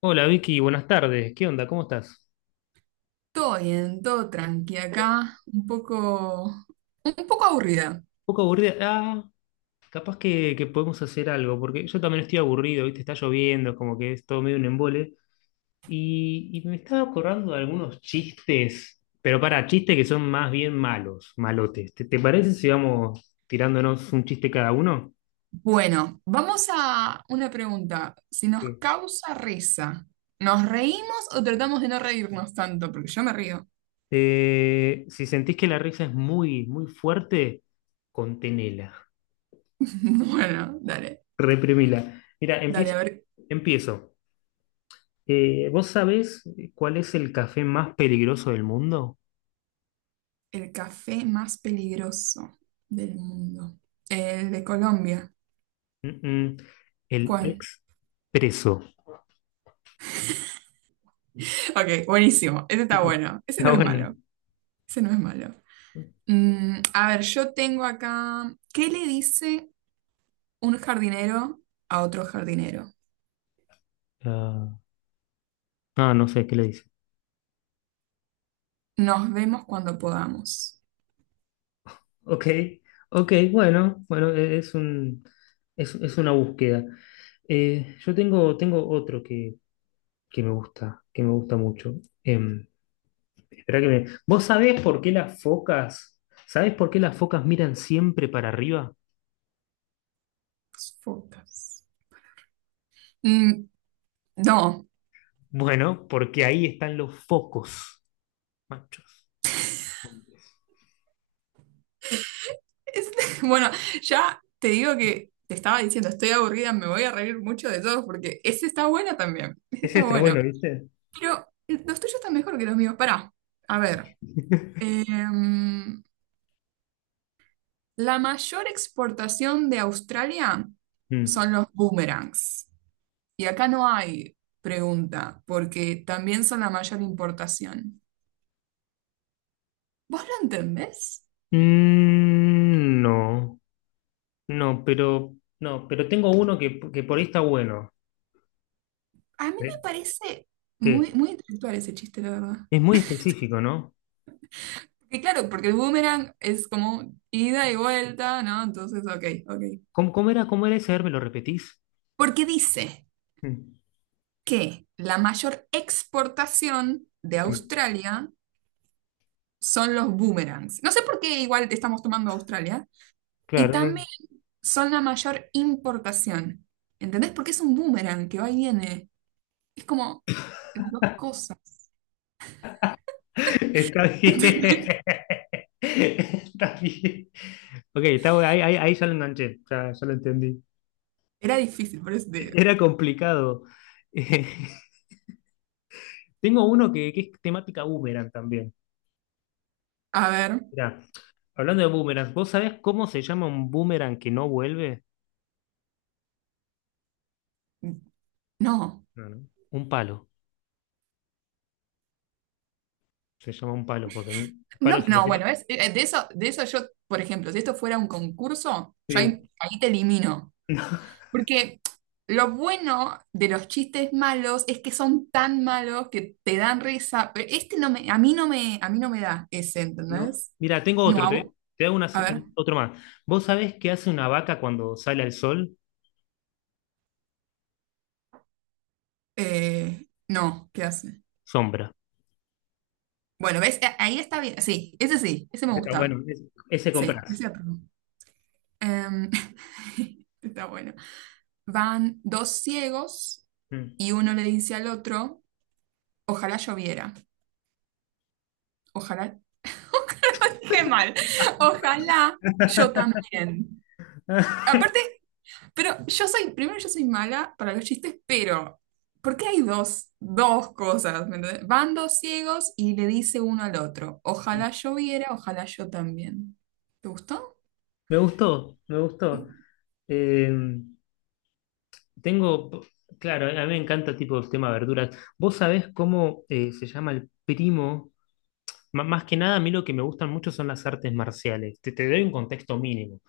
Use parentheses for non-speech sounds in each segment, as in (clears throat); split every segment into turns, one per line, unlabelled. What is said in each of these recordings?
Hola Vicky, buenas tardes. ¿Qué onda? ¿Cómo estás?
Todo bien, todo tranqui acá, un poco aburrida.
Un poco aburrida. Capaz que podemos hacer algo, porque yo también estoy aburrido, ¿viste? Está lloviendo, como que es todo medio un embole. Y me estaba acordando de algunos chistes, pero para chistes que son más bien malos, malotes. ¿Te parece si vamos tirándonos un chiste cada uno?
Bueno, vamos a una pregunta. Si nos
Sí.
causa risa, ¿nos reímos o tratamos de no reírnos tanto? Porque yo me río.
Si sentís que la risa es muy, muy fuerte, contenela,
(laughs) Bueno, dale,
reprimila. Mira,
dale,
empiezo.
a ver,
Empiezo. ¿Vos sabés cuál es el café más peligroso del mundo?
el café más peligroso del mundo. El de Colombia.
Mm, mm, el
¿Cuál?
expreso.
Ok, buenísimo. Ese está
Sí.
bueno. Ese
Ah,
no es
bueno.
malo. Ese no es malo. Mm, a ver, yo tengo acá, ¿qué le dice? Un jardinero a otro jardinero.
Ah, ah, no sé qué le dice.
Nos vemos cuando podamos.
Ok, ok, bueno, bueno, es un, es una búsqueda. Yo tengo otro que me gusta mucho. Em, Esperá que me... ¿Vos sabés por qué las focas, sabés por qué las focas miran siempre para arriba?
Focas. Mm, no.
Bueno, porque ahí están los focos. Machos.
Es- (laughs) bueno, ya te digo que te estaba diciendo, estoy aburrida, me voy a reír mucho de todos porque ese está bueno también. (laughs) Ese
Ese
está
está
bueno.
bueno, ¿viste?
Pero los tuyos están mejor que los míos. Pará. A ver.
(laughs)
em, la mayor exportación de Australia
Mm.
son los boomerangs. Y acá no hay pregunta, porque también son la mayor importación. ¿Vos lo entendés?
Mm, no, no, pero no, pero tengo uno que por ahí está bueno.
A mí me
¿Eh?
parece muy,
Que
muy intelectual ese chiste, la verdad.
es muy específico, ¿no?
Y claro, porque el boomerang es como ida y vuelta, ¿no? Entonces, ok, ok.
¿Cómo, cómo era ese? A ver, ¿me lo repetís?
Porque dice
Mm.
que la mayor exportación de
Sí.
Australia son los boomerangs. No sé por qué igual te estamos tomando Australia. Y
Claro, no.
también son la mayor importación. ¿Entendés? Porque es un boomerang que va y viene. Es como las dos cosas.
(laughs) Está bien.
(laughs)
(laughs) Está bien. Ok, está, ahí, ahí, ahí ya lo enganché, ya, ya lo entendí.
Era difícil, por eso te digo.
Era complicado. (laughs) Tengo uno que es temática boomerang también.
A ver,
Mirá, hablando de boomerangs, ¿vos sabés cómo se llama un boomerang que no vuelve?
no.
No, no. Un palo. Se llama un palo, porque un
No,
palo se le
no,
tira.
bueno, de eso yo, por ejemplo, si esto fuera un concurso, yo
Sí.
ahí, ahí te elimino.
(laughs)
Porque lo bueno de los chistes malos es que son tan malos que te dan risa, pero a mí no me da ese,
¿No?
¿entendés?
Mira, tengo
No,
otro,
a,
te,
vo-
te hago
A ver,
otro más. ¿Vos sabés qué hace una vaca cuando sale al sol?
no, ¿qué hace?
Sombra.
Bueno, ¿ves? A- ahí está bien, sí, ese me
Ese está bueno,
gusta,
ese
sí,
comprás.
ese apruebo. Em, (laughs) está bueno. Van dos ciegos
Mm.
y uno le dice al otro, ojalá lloviera. Ojalá. (laughs) Dije mal. Ojalá yo también. Aparte, pero yo soy, primero yo soy mala para los chistes, pero ¿por qué hay dos cosas? ¿Me entendés? Van dos ciegos y le dice uno al otro, ojalá
(laughs)
lloviera, ojalá yo también. ¿Te gustó?
Me gustó, me gustó. Eh, Tengo, claro, a mí me encanta tipo el tema de verduras. ¿Vos sabés cómo se llama el primo más que nada, a mí lo que me gustan mucho son las artes marciales. Te doy un contexto mínimo.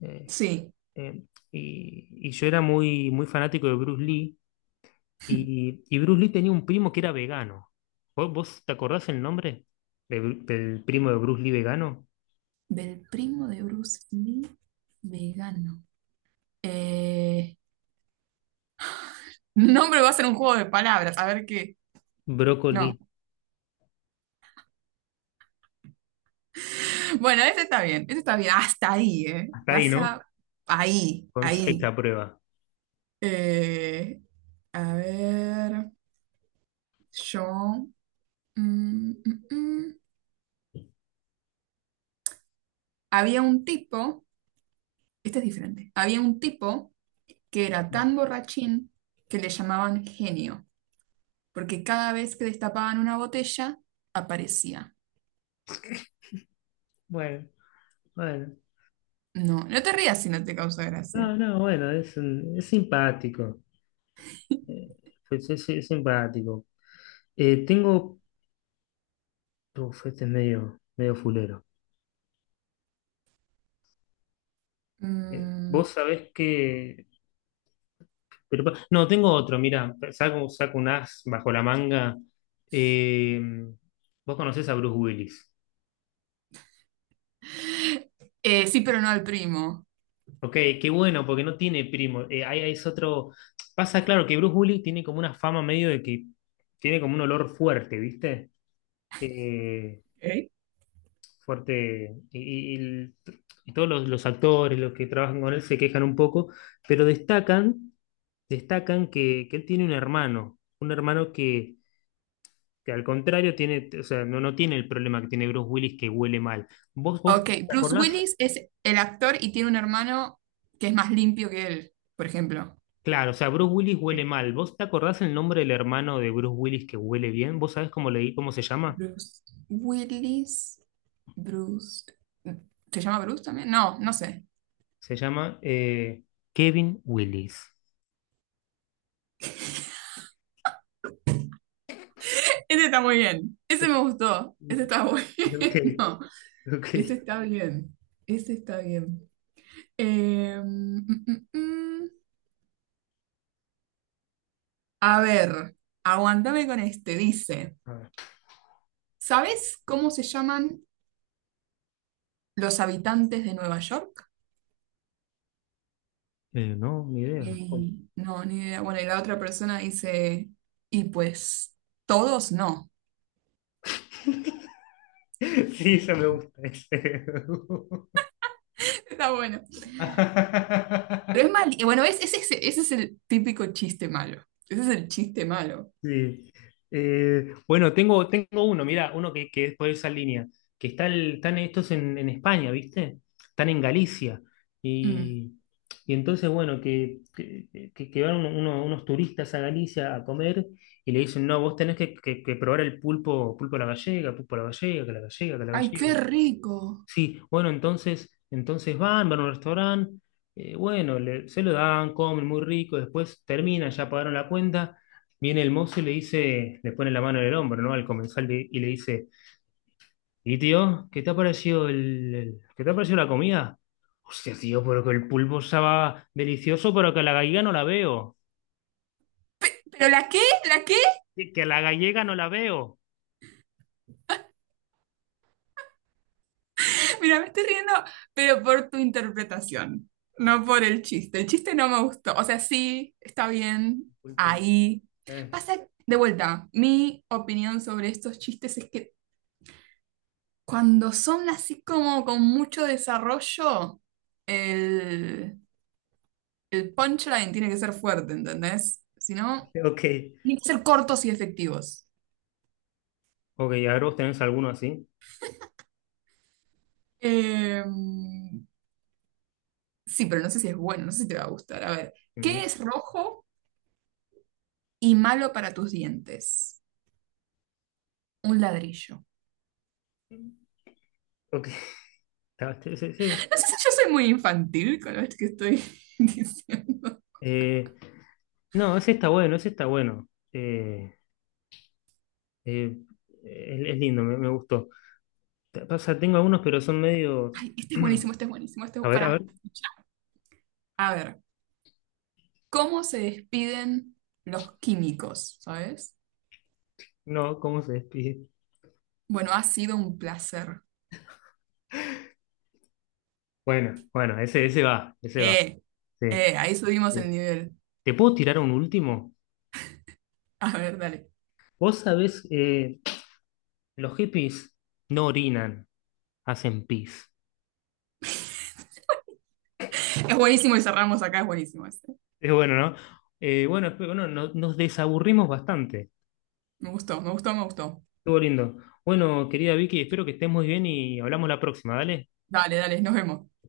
Eh,
Sí.
eh, y yo era muy, muy fanático de Bruce Lee y Bruce Lee tenía un primo que era vegano. ¿Vos te acordás el nombre de del primo de Bruce Lee vegano?
Del primo de Bruce Lee, vegano. Eh, (laughs) nombre va a ser un juego de palabras, a ver qué. No.
Brócoli.
Bueno, ese está bien, hasta ahí, ¿eh?
Hasta ahí, ¿no?
Pasa ahí,
Con seis
ahí.
a prueba.
Eh, a ver, yo... mm, mm, mm. Había un tipo, este es diferente, había un tipo que era tan borrachín que le llamaban genio, porque cada vez que destapaban una botella, aparecía.
Bueno, bueno.
No, no te rías si no te causa gracia.
No, no, bueno, es, es simpático. Eh, es, es simpático. Tengo... Uf, este es medio, medio fulero.
Mm,
Vos sabés que... no, tengo otro, mira, saco, saco un as bajo la manga. Eh, Vos conocés a Bruce Willis.
(laughs) sí, pero no al primo.
Ok, qué bueno, porque no tiene primo. Ahí ahí es otro... Pasa, claro, que Bruce Willis tiene como una fama medio de que tiene como un olor fuerte, ¿viste? Eh,
Ok.
fuerte. Y, y y todos los actores, los que trabajan con él, se quejan un poco, pero destacan, destacan que él tiene un hermano que al contrario tiene, o sea, no, no tiene el problema que tiene Bruce Willis que huele mal. ¿Vos, vos
Ok,
te
Bruce
acordás?
Willis es el actor y tiene un hermano que es más limpio que él, por ejemplo.
Claro, o sea, Bruce Willis huele mal. ¿Vos te acordás el nombre del hermano de Bruce Willis que huele bien? ¿Vos sabés cómo le cómo se llama?
Bruce Willis, Bruce. ¿Se llama Bruce también? No, no sé.
Se llama Kevin Willis.
Ese está muy bien. Ese me gustó. Ese
(laughs)
está
Ok,
bueno. (laughs)
ok.
Ese está bien. Ese está bien. Mm, mm, mm. A ver, aguantame con este. Dice,
A ver.
¿sabes cómo se llaman los habitantes de Nueva York?
No, ni idea.
Ey, no, ni idea. Bueno, y la otra persona dice, y pues todos no.
(laughs) Sí, eso me gusta. (laughs) ese.
(laughs) Está bueno. Pero
(laughs)
es mal, y bueno, es ese, ese es el típico chiste malo. Ese es el chiste malo.
Sí. Bueno, tengo, tengo uno, mira, uno que es por esa línea, que está están estos en España, ¿viste? Están en Galicia.
Mm.
Y, y entonces, bueno, que, que van unos turistas a Galicia a comer y le dicen, no, vos tenés que, que probar el pulpo, pulpo a la gallega, pulpo a la gallega, que la gallega, que la
Ay,
gallega.
qué rico.
Sí, bueno, entonces, entonces van, van a un restaurante, bueno, se lo dan, comen muy rico, después termina, ya pagaron la cuenta, viene el mozo y le dice, le pone la mano en el hombro, ¿no? Al comensal y le dice, ¿y tío, qué te ha parecido el, qué te ha parecido la comida? Hostia, tío, pero que el pulpo estaba delicioso, pero que a la gallega no la veo.
¿Pero la qué? ¿La qué?
Que a la gallega no la veo.
(laughs) Mira, me estoy riendo, pero por tu interpretación, no
Vale,
por el chiste. El chiste no me gustó. O sea, sí, está bien.
pulpo no.
Ahí.
Eh,
Pasa de vuelta. Mi opinión sobre estos chistes es que, cuando son así como con mucho desarrollo, el, el punchline tiene que ser fuerte, ¿entendés? Si no,
(laughs) ok.
tienen que ser cortos y efectivos.
Ok, ahora vos tenés alguno así.
Eh, sí, pero no sé si es bueno, no sé si te va a gustar. A ver, ¿qué
Ujú.
es rojo y malo para tus dientes? Un ladrillo.
Ok. (laughs) Está-
No sé si yo soy muy infantil con lo que estoy (laughs) diciendo.
Eh, no, ese está bueno, ese está bueno. Eh, eh, es lindo, me gustó. O sea, tengo algunos, pero son medios.
Ay, este es buenísimo, este
(clears throat)
es buenísimo, este es...
A ver, a ver.
Pará. A ver, ¿cómo se despiden los químicos? ¿Sabes?
No, ¿cómo se despide?
Bueno, ha sido un placer.
Bueno, bueno, ese va, ese va.
Eh,
Sí,
Ahí subimos el
sí.
nivel.
¿Te puedo tirar un último?
A ver, dale.
Vos sabés, los hippies no orinan, hacen pis.
Es buenísimo y cerramos acá, es buenísimo este.
Es bueno, ¿no? Bueno, espero, no, nos desaburrimos bastante.
Me gustó, me gustó, me gustó.
Estuvo lindo. Bueno, querida Vicky, espero que estés muy bien y hablamos la próxima, ¿vale?
Dale, dale, nos vemos.